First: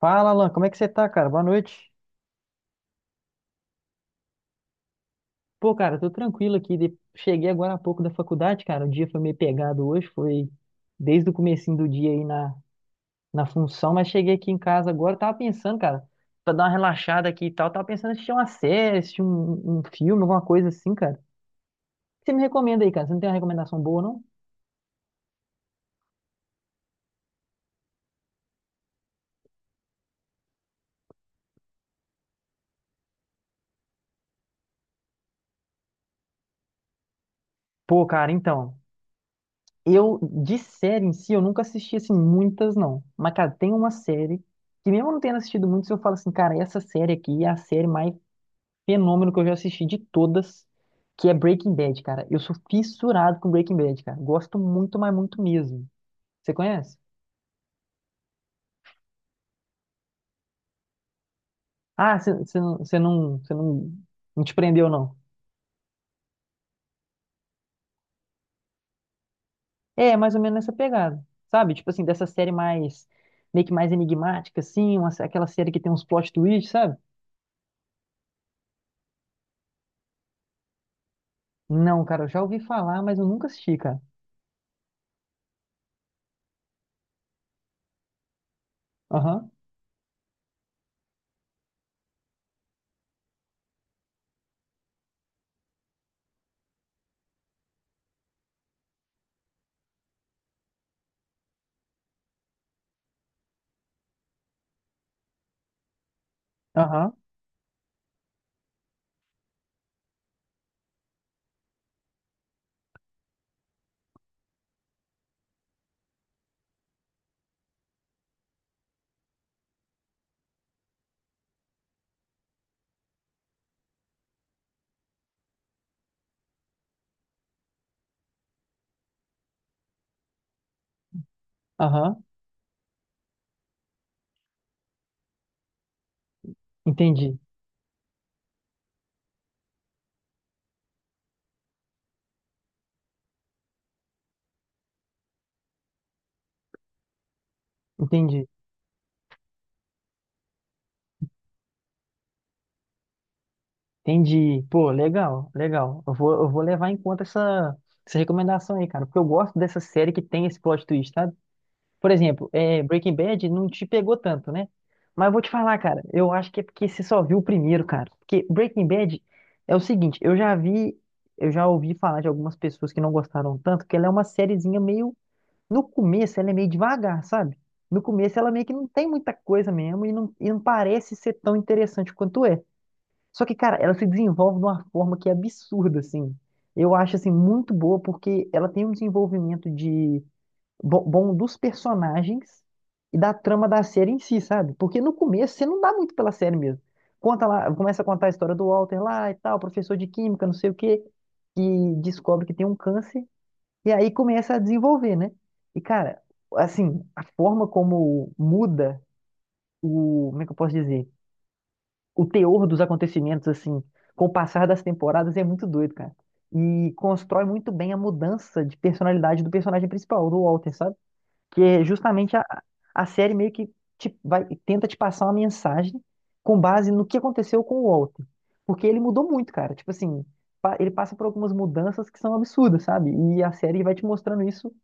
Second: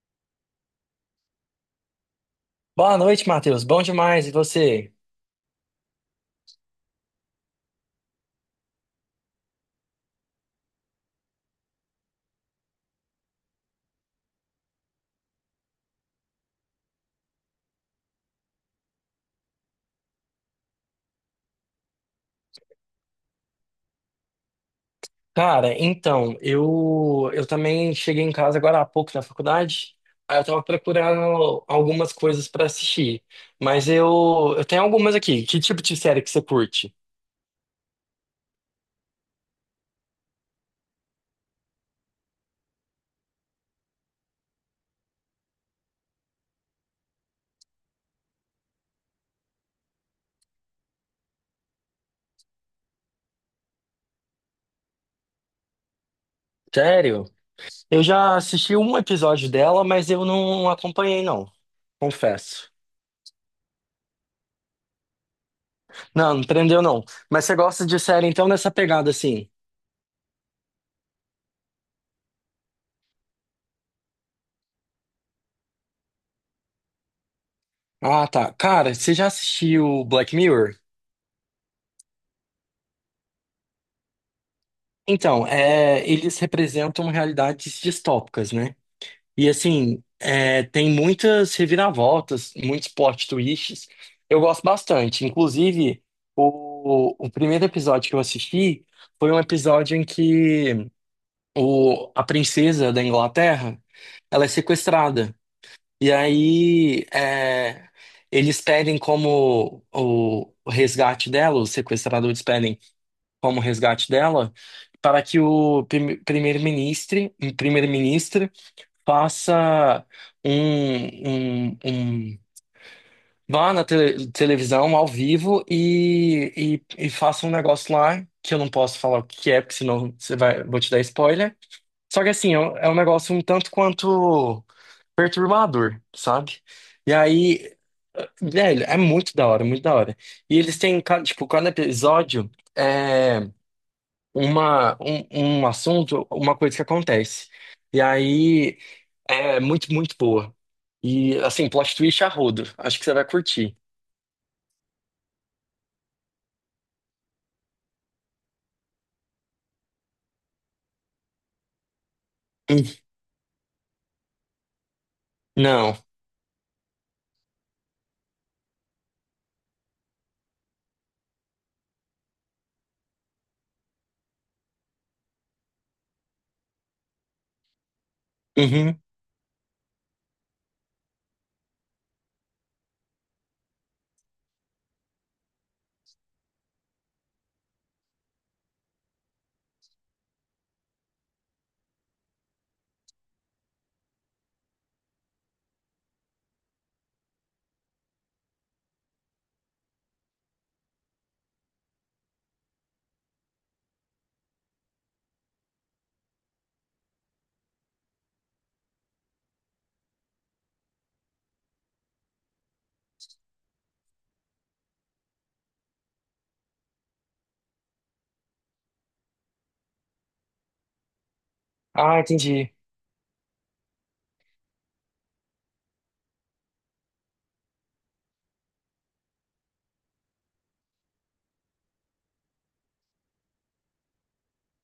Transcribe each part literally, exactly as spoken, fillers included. Fala, Alan, como é que você tá, cara? Boa noite. Boa noite, Matheus. Bom demais. E você? Pô, cara, tô tranquilo aqui. de- Cheguei agora há pouco da faculdade, cara. O dia foi meio pegado hoje, foi desde o comecinho do dia aí na, na função, mas cheguei aqui em casa agora, tava pensando, cara, pra dar uma relaxada aqui e tal, tava pensando em assistir uma série, assistir um, um filme, alguma coisa assim, cara. O que você me recomenda aí, cara? Você não tem uma recomendação boa, não? Cara, então, eu eu também cheguei em casa agora há pouco da faculdade. Aí eu tava procurando algumas coisas pra assistir. Mas eu eu tenho algumas aqui. Que tipo de série que você curte? Pô, cara, então, eu, de série em si, eu nunca assisti, assim, muitas, não. Mas, cara, tem uma série que mesmo eu não tendo assistido muito, se eu falo assim, cara, essa série aqui é a série mais fenômeno que eu já assisti de todas, que é Breaking Bad, cara. Eu sou fissurado com Breaking Bad, cara. Gosto muito, mas muito mesmo. Você conhece? Sério? Eu já assisti um episódio dela, mas eu não acompanhei, não. Ah, você você Confesso. não, você não, você não, não te prendeu, não. Não, não prendeu, não. Mas você gosta de série, então, nessa pegada assim? É, mais ou menos nessa pegada, sabe? Tipo assim, dessa série mais, meio que mais enigmática, assim, uma, aquela série que tem uns plot twists, sabe? Ah, tá. Cara, você já assistiu Black Mirror? Não, cara, eu já ouvi falar, mas eu nunca assisti, cara. Então, é, eles representam realidades distópicas, né? E Aham, assim, é, tem muitas reviravoltas, muitos plot twists. Eu gosto bastante. Inclusive, o, o primeiro episódio que eu assisti foi um episódio em que o, a princesa da Inglaterra, ela é sequestrada. E aí, aham, é, eles pedem como o, o resgate dela, os sequestradores pedem como resgate dela, para que o prime- primeiro-ministro primeiro-ministro faça um, um, um- vá na tele- televisão ao vivo e, e, e faça um negócio lá que eu não posso falar o que é, porque senão você vai, vou te dar spoiler. aham. Só que assim, é um é um negócio um tanto quanto perturbador, sabe? E Entendi, aí, velho, é muito da hora, muito da hora. E eles têm, ca- tipo, cada episódio. É uma, um, um assunto, uma coisa que acontece. E entendi. aí é muito, muito boa. E assim, plot twist a rodo. Acho que você vai curtir. Entendi. Pô, legal, legal. Eu vou, eu vou levar em conta essa, essa recomendação aí, cara, porque eu gosto dessa série que tem esse plot twist, sabe? Por exemplo, é, Hum. Breaking Bad não te pegou tanto, né? Mas eu vou te falar, Não. cara, eu acho que é porque você só viu o primeiro, cara. Porque Breaking Bad é o seguinte, eu já vi, eu já ouvi falar de algumas pessoas que não gostaram tanto, que ela é uma sériezinha meio, no começo ela é meio devagar, sabe? No começo ela meio que não Uhum. tem muita coisa mesmo e não, e não parece ser tão interessante quanto é. Só que, cara, ela se desenvolve de uma forma que é absurda, assim. Eu acho, assim, muito boa, porque ela tem um desenvolvimento de bo- bom dos personagens e da trama da série em si, sabe? Porque no começo você não dá muito pela série mesmo. Conta lá, começa a contar a história do Walter lá e tal, professor de química, não sei o quê, que descobre que tem um câncer e aí começa a desenvolver, né? E, cara, assim, a forma como muda o, como é que eu posso dizer? O teor dos acontecimentos, assim, com o passar das temporadas é muito doido, cara. E constrói muito bem a mudança de personalidade do personagem principal, do Walter, sabe? Que é Ah, justamente a, entendi. a série meio que te, vai, tenta te passar uma mensagem com base no que aconteceu com o Walter. Porque ele mudou muito, cara. Tipo assim, pa- ele passa por algumas mudanças que são absurdas, sabe? E a série vai te mostrando isso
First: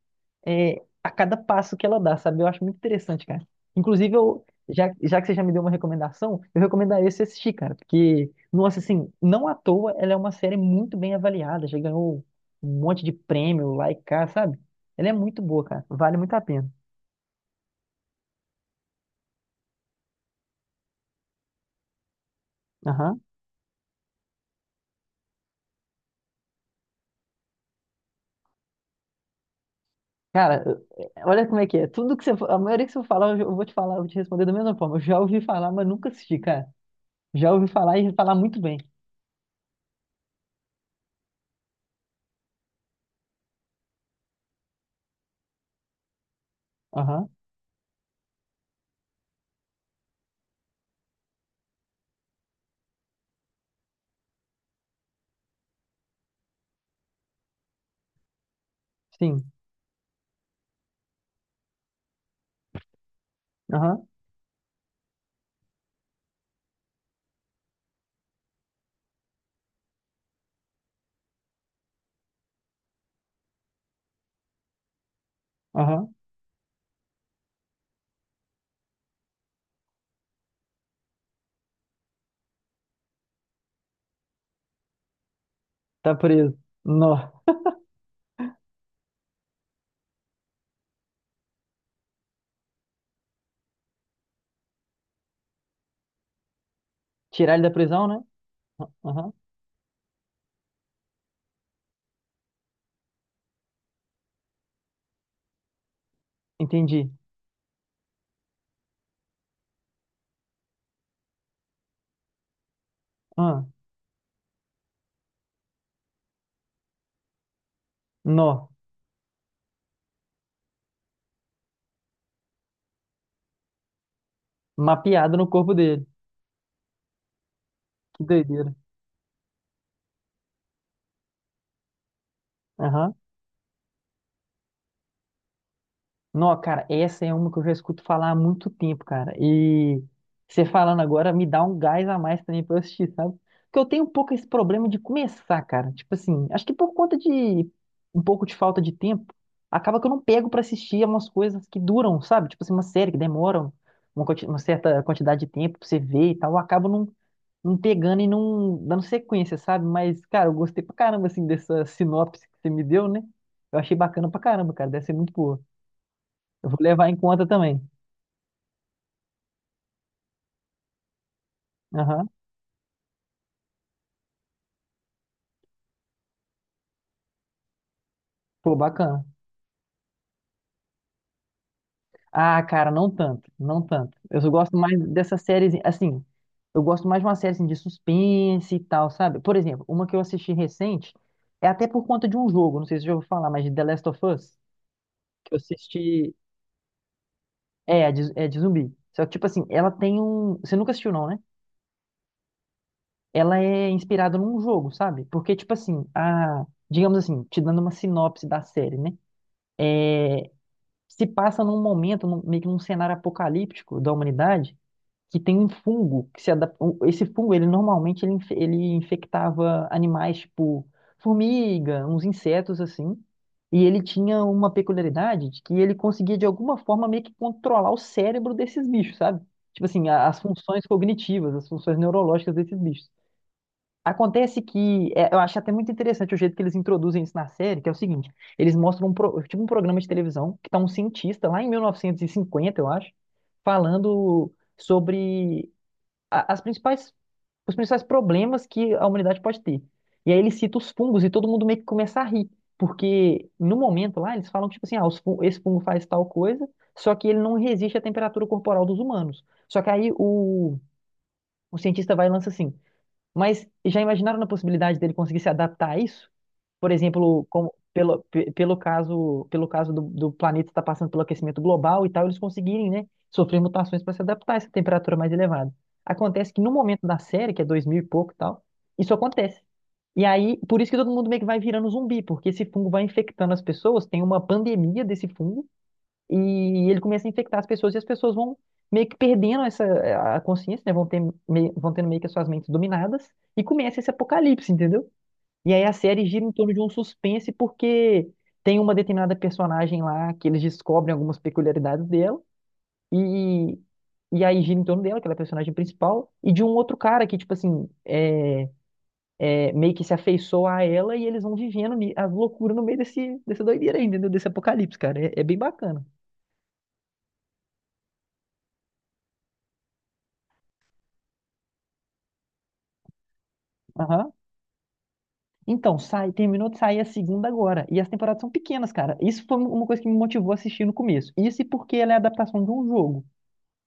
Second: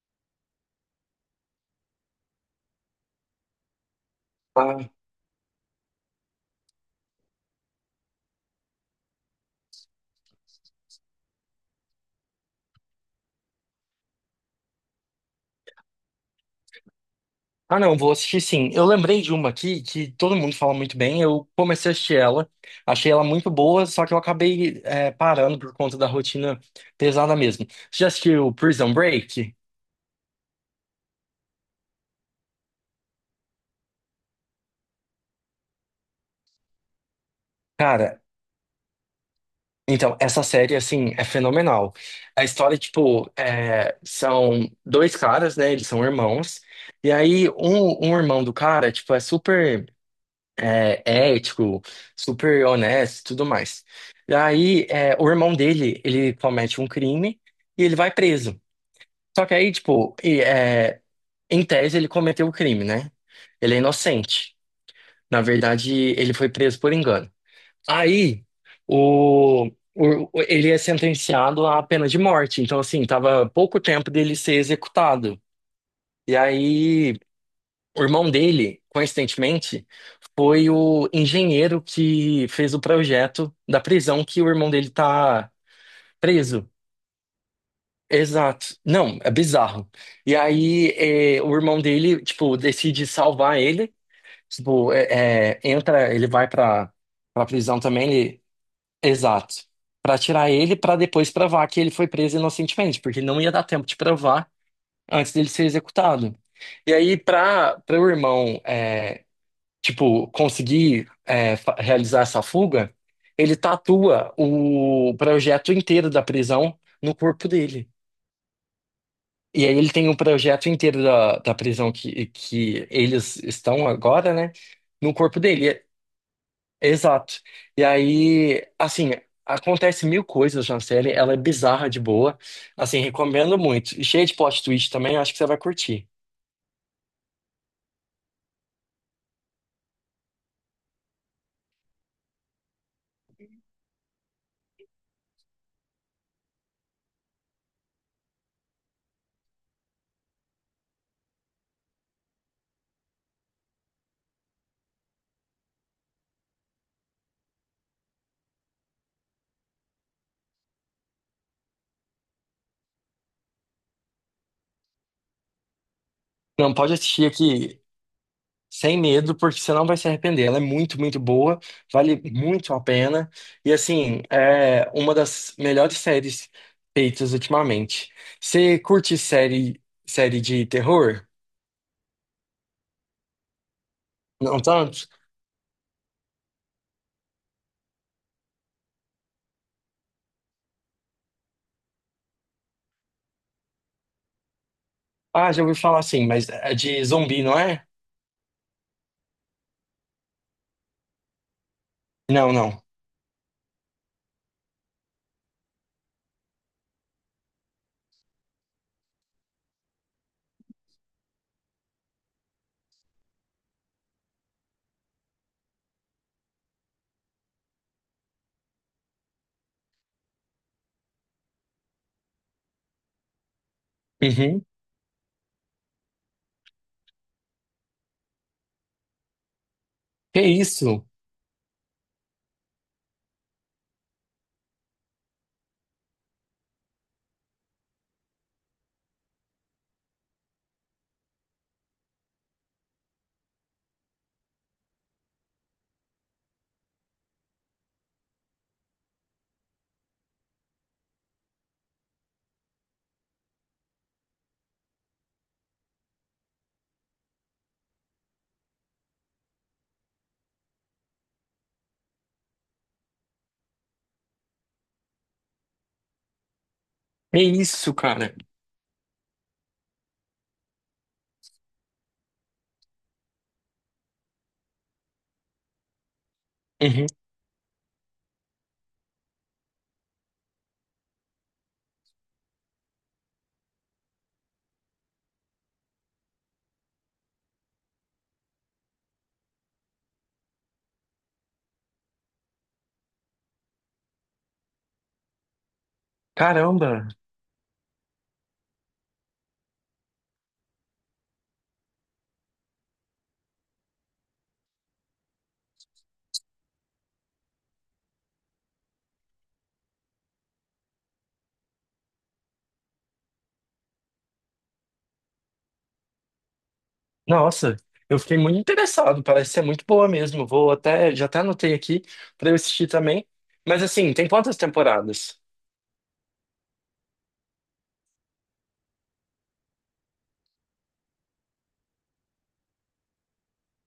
é, a cada passo que ela dá, sabe? Eu acho muito interessante, cara. Inclusive, eu, Ah, já, já, que você já me deu uma recomendação, eu recomendaria você assistir, cara, porque, nossa, assim, não à toa, ela é uma série muito bem avaliada, já ganhou um monte de prêmio lá e cá, sabe? Ela é muito boa, cara, vale muito a pena. ah, não, vou assistir sim. Eu lembrei de uma aqui que todo mundo fala muito bem. Eu comecei a assistir ela, achei Aham. ela muito boa, só que eu acabei é, parando por conta da rotina pesada mesmo. Você já assistiu Prison Break? Cara, eu- é, olha como é que é. Tudo que você, fa- a maioria que você falar, eu eu vou te falar, eu vou te responder da mesma forma. Eu já ouvi falar, mas nunca assisti, cara. Já ouvi falar e Cara, falar muito bem. então, essa série, assim, é fenomenal. A história, tipo, é, são dois caras, né? Eles são irmãos. E Aham, aí, um, um irmão do cara, tipo, é super é, ético, super honesto e tudo mais. E aí, é, o irmão dele, ele comete um crime e ele vai preso. sim. Só que aí, tipo, e, é, em tese, ele cometeu o crime, né? Ele é Aham, inocente. Na verdade, ele foi preso por engano. Aí, o, o- ele é sentenciado à pena de morte. Então, assim, tava pouco tempo dele ser executado. aham. E aí, o irmão dele, coincidentemente, foi o engenheiro que fez o projeto da prisão que o irmão dele tá Tá preso. preso. Nó. Exato. Não, é bizarro. E aí, é, o irmão dele, tipo, decide salvar ele. Tipo, é, é, entra, ele vai pra, pra Tirar ele da prisão prisão, né? também. Ah, aham. Exato. Pra tirar ele, pra depois provar que ele foi preso inocentemente, porque não ia dar tempo de provar antes dele ser executado. E Entendi. aí, pra para o irmão, é, tipo, conseguir é, fa- realizar essa fuga, ele Ah, tatua o projeto inteiro da prisão no corpo dele. nó. E aí ele tem o projeto inteiro da, da prisão que, que eles estão agora, né? No Mapeado corpo no corpo dele. dele. Exato. E Que aí, doideira. assim, acontece mil coisas na série, ela é bizarra de boa. Assim, Aham. recomendo muito. E cheia de plot twist também, acho que você vai curtir. Não, cara, essa é uma que eu já escuto falar há muito tempo, cara. E você falando agora me dá um gás a mais também pra eu assistir, sabe? Porque eu tenho um pouco esse problema de começar, cara. Tipo assim, acho que por conta de um pouco de falta de tempo, acaba que eu não pego pra assistir umas coisas que duram, sabe? Tipo assim, uma série que demora uma, quanti- uma certa quantidade de tempo pra você ver e tal. Eu acabo não, não pegando e não dando sequência, sabe? Mas, cara, eu gostei pra caramba, assim, dessa sinopse que você me deu, né? Eu achei bacana pra caramba, cara. Deve ser muito boa. Eu Não, vou pode levar em assistir conta também. aqui sem medo, porque você não vai se arrepender. Ela é muito, muito boa, vale Aham. muito a pena. E assim, é uma das melhores séries feitas ultimamente. Pô, Você curte bacana. série, série de terror? Ah, cara, não tanto, não tanto. Eu só Não gosto mais tanto? dessa série, assim, eu gosto mais de uma série assim, de suspense e tal, sabe? Por exemplo, uma que eu assisti recente, é até por conta de um jogo, não sei se você já ouviu falar, mas de The Last of Us, Ah, que eu já ouvi falar assim, assisti, mas é de zumbi, não é? é, de, é de zumbi. Só que, tipo assim, ela tem um, você nunca assistiu não, né? Não, não. Ela é inspirada num jogo, sabe? Porque, tipo assim, a, digamos assim, te dando uma sinopse da série, né? É, se passa num momento, num- meio que num cenário apocalíptico da humanidade, que tem um fungo que se adapta. Esse fungo, ele normalmente ele, inf- ele infectava animais tipo formiga, uns insetos assim. E ele tinha Uhum. uma peculiaridade de que ele conseguia de alguma forma meio que controlar o cérebro desses bichos, sabe? Tipo assim, a- as Que funções isso? cognitivas, as funções neurológicas desses bichos. Acontece que é, eu acho até muito interessante o jeito que eles introduzem isso na série, que é o seguinte, eles mostram um, pro- tipo um programa de televisão que tá um cientista lá em mil novecentos e cinquenta, eu acho, falando sobre a- as principais, os principais problemas que a humanidade pode ter. E aí ele cita os fungos e todo mundo meio que começa a rir, porque no momento lá eles falam tipo assim, ah, os fun- esse fungo faz tal coisa, só que ele não resiste à temperatura corporal dos humanos. Só que aí o, o cientista vai e lança assim, mas já imaginaram na possibilidade dele conseguir se adaptar a isso? Por É exemplo, como, isso, pelo, cara. pe- pelo caso, pelo caso do, do planeta estar passando pelo aquecimento global e tal, eles conseguirem, né, sofrer mutações para se adaptar a essa temperatura mais elevada. Acontece que no Uhum. momento da série, que é dois mil e pouco e tal, isso acontece. E aí, por isso que todo mundo meio que vai virando zumbi, porque esse fungo vai infectando as pessoas, tem uma pandemia desse fungo, e ele começa a infectar as pessoas e as pessoas vão meio que perdendo essa a consciência, né? Vão ter meio, vão tendo meio que as suas mentes dominadas e começa esse apocalipse, entendeu? E aí a série gira em torno de um Caramba. suspense porque tem uma determinada personagem lá que eles descobrem algumas peculiaridades dela e e aí gira em torno dela, que ela é a personagem principal, e de um outro cara que, tipo assim, é, é, meio que se afeiçoa a ela e eles vão vivendo ni- as loucuras no meio desse, dessa doideira aí, entendeu? Desse apocalipse, cara. É, é bem bacana. Nossa, eu fiquei muito interessado. Parece ser muito boa mesmo. Vou até, já até anotei aqui pra eu assistir também. Mas assim, tem Aham. quantas temporadas? Então, sai, terminou de sair a segunda agora. E as temporadas são pequenas, cara. Isso foi um, uma coisa que me motivou a assistir no começo. Isso e porque ela é a adaptação de um jogo.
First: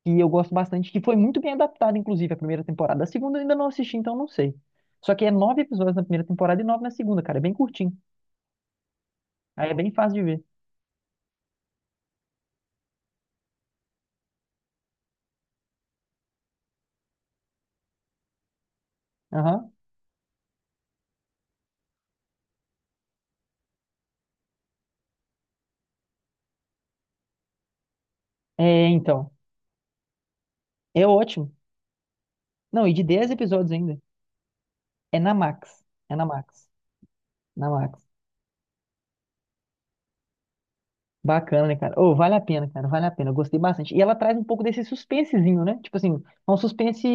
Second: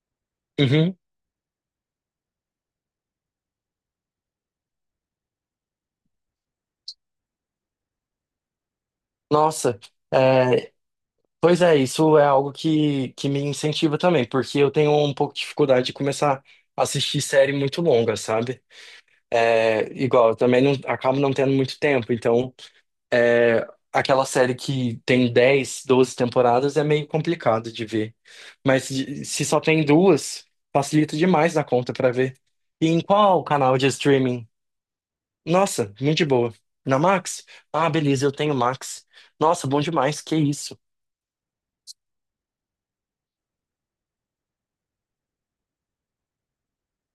E eu gosto bastante, Uhum. que foi muito bem adaptada, inclusive, a primeira temporada. A segunda eu ainda não assisti, então não sei. Só que é nove episódios na primeira temporada e nove na segunda, cara. É bem curtinho. Aí é Nossa. bem fácil de ver. É, pois é, isso é algo que, que me incentiva também, porque eu tenho um pouco de dificuldade de começar a assistir série muito longa, sabe? Aham. É, igual, eu também não, acabo não tendo muito tempo, então. Aquela série que tem dez, doze temporadas é meio complicado de ver. É, Mas de- então. se só tem duas, É facilita ótimo. demais na conta pra ver. Não, E e de em dez qual episódios canal de ainda. streaming? É na Max. Nossa, É muito na de boa. Max. Na Max? Na Ah, Max. beleza, eu tenho Max. Nossa, bom demais, que isso. Bacana, né, cara? Ô, vale a pena, cara, vale a pena. Eu gostei bastante. E ela traz um pouco desse suspensezinho, né? Tipo assim, é um suspense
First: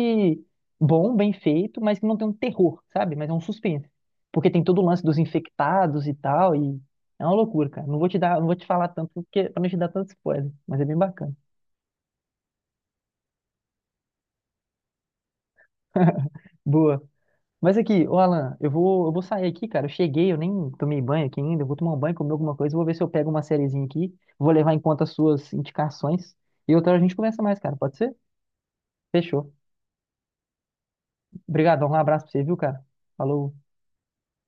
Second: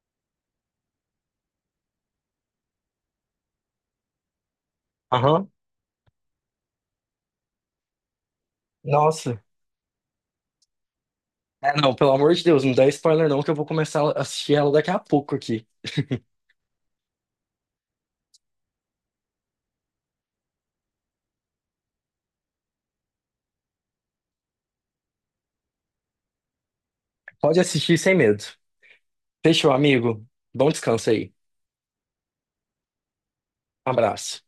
bom, bem feito, mas que não tem um terror, sabe? Mas é um suspense. Porque tem todo o lance dos Aham, infectados e tal, e é uma loucura, cara. Não vou te dar, não vou te falar tanto, nossa. porque, pra não te dar tanto spoiler, mas é bem bacana. É, não, pelo amor de Deus, não dá spoiler não, que eu vou começar a assistir ela daqui a pouco aqui. Boa. Mas aqui, ô Alan, eu vou, eu vou sair aqui, cara. Eu cheguei, eu nem tomei banho aqui ainda. Eu vou tomar um banho, comer alguma coisa. Vou ver se eu pego uma sériezinha aqui. Vou levar em conta as suas indicações. E outra hora a gente conversa Pode mais, cara. assistir Pode sem ser? medo. Fechou. Fechou, amigo. Bom descanso aí. Obrigadão, um abraço pra você, viu, cara? Falou. Abraço.